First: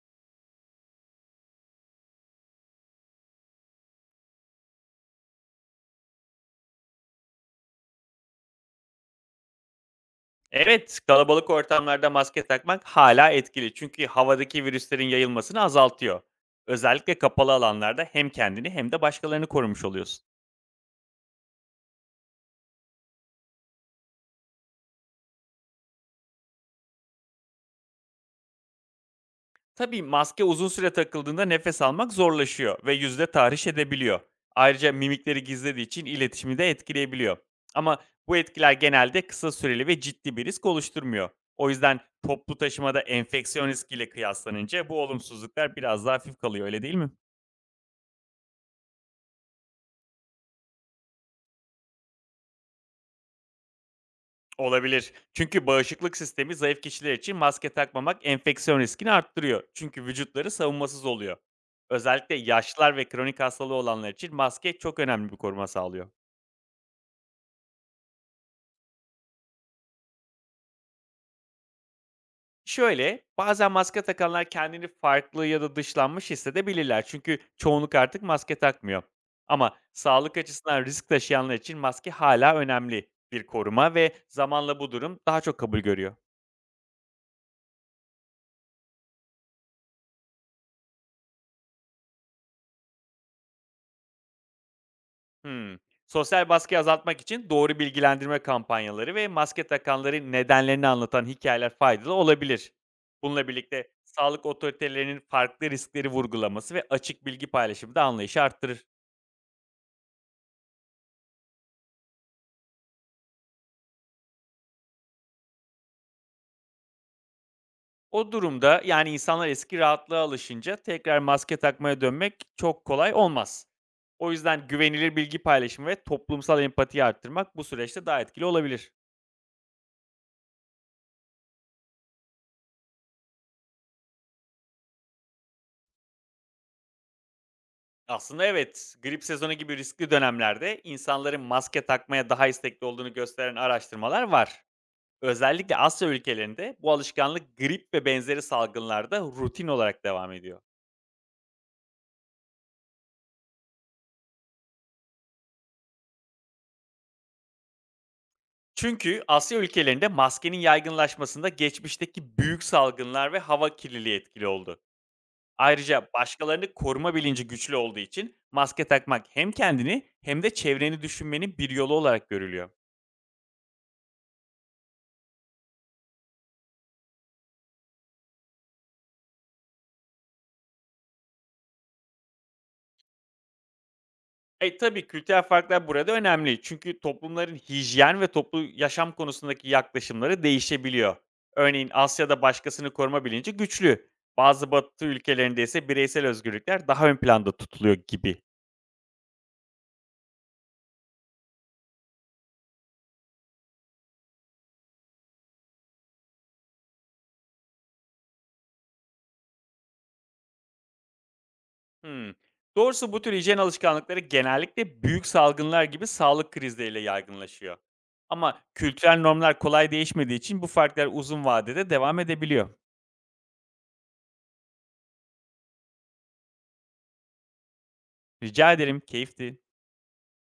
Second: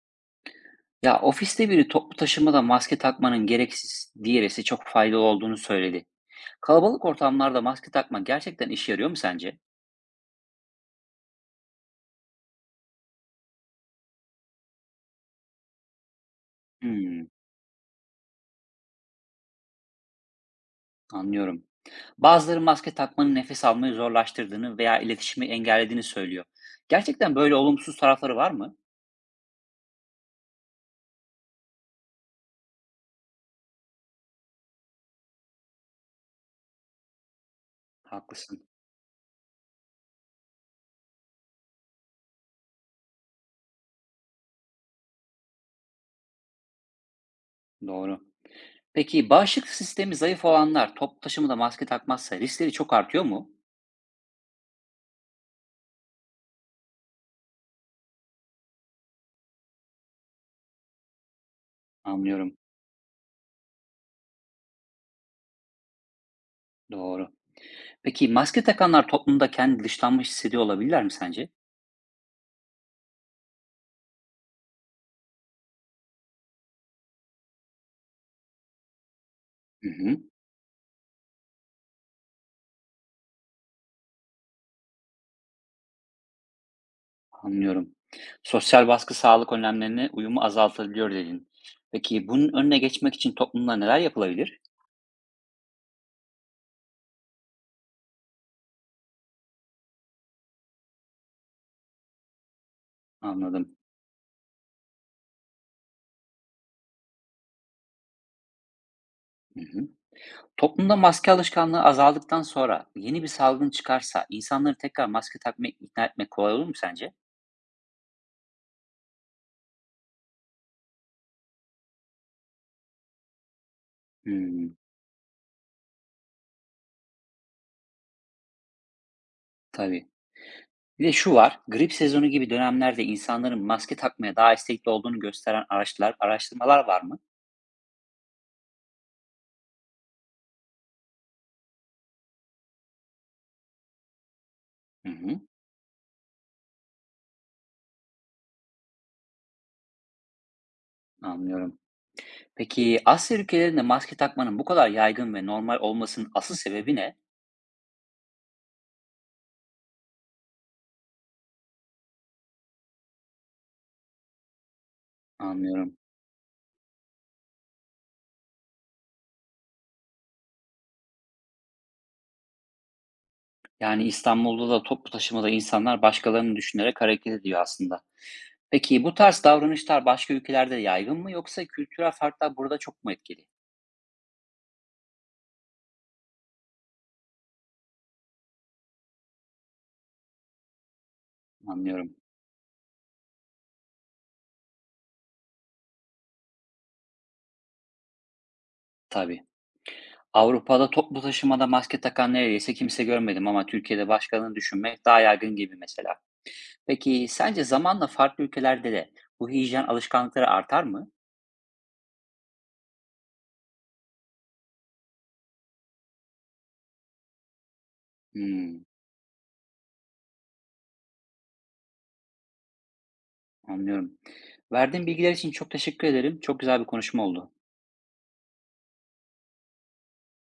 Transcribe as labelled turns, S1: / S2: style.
S1: Ya ofiste biri toplu taşımada maske takmanın gereksiz, diğerisi çok faydalı olduğunu söyledi. Kalabalık ortamlarda maske takma gerçekten işe yarıyor mu sence?
S2: Evet, kalabalık ortamlarda maske takmak hala etkili çünkü havadaki virüslerin yayılmasını azaltıyor. Özellikle
S1: Hmm,
S2: kapalı alanlarda hem kendini hem de başkalarını korumuş oluyorsun.
S1: anlıyorum. Bazıları maske takmanın nefes almayı zorlaştırdığını veya iletişimi engellediğini söylüyor. Gerçekten böyle olumsuz tarafları var mı?
S2: Tabii maske uzun süre takıldığında nefes almak zorlaşıyor ve yüzde tahriş edebiliyor. Ayrıca mimikleri gizlediği için iletişimi de etkileyebiliyor. Ama bu
S1: Haklısın,
S2: etkiler genelde kısa süreli ve ciddi bir risk oluşturmuyor. O yüzden toplu taşımada enfeksiyon riskiyle kıyaslanınca bu olumsuzluklar biraz daha hafif kalıyor, öyle değil mi?
S1: doğru. Peki bağışıklık sistemi zayıf olanlar toplu taşımada maske takmazsa riskleri çok artıyor mu?
S2: Olabilir. Çünkü bağışıklık sistemi zayıf kişiler için maske takmamak enfeksiyon riskini arttırıyor. Çünkü vücutları savunmasız oluyor. Özellikle
S1: Anlıyorum,
S2: yaşlılar ve kronik hastalığı olanlar için maske çok önemli bir koruma sağlıyor.
S1: doğru. Peki maske takanlar toplumda kendi dışlanmış hissediyor olabilirler mi sence?
S2: Şöyle, bazen maske takanlar kendini farklı ya da dışlanmış hissedebilirler. Çünkü çoğunluk artık maske takmıyor. Ama
S1: Hı hı.
S2: sağlık açısından risk taşıyanlar için maske hala önemli bir koruma ve zamanla bu durum daha çok kabul görüyor.
S1: Anlıyorum. Sosyal baskı sağlık önlemlerine uyumu azaltabiliyor dedin. Peki bunun önüne geçmek için toplumda neler yapılabilir?
S2: Hımm. Sosyal baskıyı azaltmak için doğru bilgilendirme kampanyaları ve maske takanların nedenlerini anlatan hikayeler faydalı olabilir. Bununla
S1: Anladım.
S2: birlikte sağlık otoritelerinin farklı riskleri vurgulaması ve açık bilgi paylaşımı da anlayışı arttırır.
S1: Hı hı. Toplumda maske alışkanlığı azaldıktan sonra yeni bir salgın çıkarsa insanları tekrar maske takmaya ikna etmek kolay olur mu sence?
S2: O durumda, insanlar eski rahatlığa alışınca tekrar maske takmaya dönmek çok kolay olmaz. O yüzden
S1: Hmm,
S2: güvenilir bilgi paylaşımı ve toplumsal empatiyi arttırmak bu süreçte daha etkili olabilir.
S1: tabii. Bir de şu var, grip sezonu gibi dönemlerde insanların maske takmaya daha istekli olduğunu gösteren araştırmalar var mı?
S2: Aslında evet, grip sezonu gibi riskli dönemlerde insanların maske takmaya daha istekli olduğunu gösteren araştırmalar var.
S1: Hı hı,
S2: Özellikle Asya ülkelerinde bu alışkanlık grip ve benzeri salgınlarda rutin olarak devam ediyor.
S1: anlıyorum. Peki Asya ülkelerinde maske takmanın bu kadar yaygın ve normal olmasının asıl sebebi ne?
S2: Çünkü Asya ülkelerinde maskenin yaygınlaşmasında geçmişteki büyük salgınlar ve hava kirliliği etkili oldu.
S1: Anlıyorum.
S2: Ayrıca başkalarını koruma bilinci güçlü olduğu için maske takmak hem kendini hem de çevreni düşünmenin bir yolu olarak görülüyor.
S1: Yani İstanbul'da da toplu taşımada insanlar başkalarını düşünerek hareket ediyor aslında. Peki bu tarz davranışlar başka ülkelerde yaygın mı yoksa kültürel farklar burada çok mu etkili?
S2: Tabii kültürel farklar burada önemli. Çünkü toplumların hijyen ve toplu yaşam konusundaki yaklaşımları değişebiliyor. Örneğin
S1: Anlıyorum.
S2: Asya'da başkasını koruma bilinci güçlü. Bazı Batı ülkelerinde ise bireysel özgürlükler daha ön planda tutuluyor gibi.
S1: Tabii. Avrupa'da toplu taşımada maske takan neredeyse kimse görmedim ama Türkiye'de başkalarını düşünmek daha yaygın gibi mesela. Peki sence zamanla farklı ülkelerde de bu hijyen alışkanlıkları artar mı?
S2: Hmm. Doğrusu bu tür hijyen alışkanlıkları genellikle büyük salgınlar gibi sağlık krizleriyle yaygınlaşıyor. Ama
S1: Hmm,
S2: kültürel normlar kolay değişmediği için bu farklar uzun vadede devam edebiliyor.
S1: anlıyorum. Verdiğin bilgiler için çok teşekkür ederim. Çok güzel bir konuşma oldu.
S2: Rica ederim, keyifti.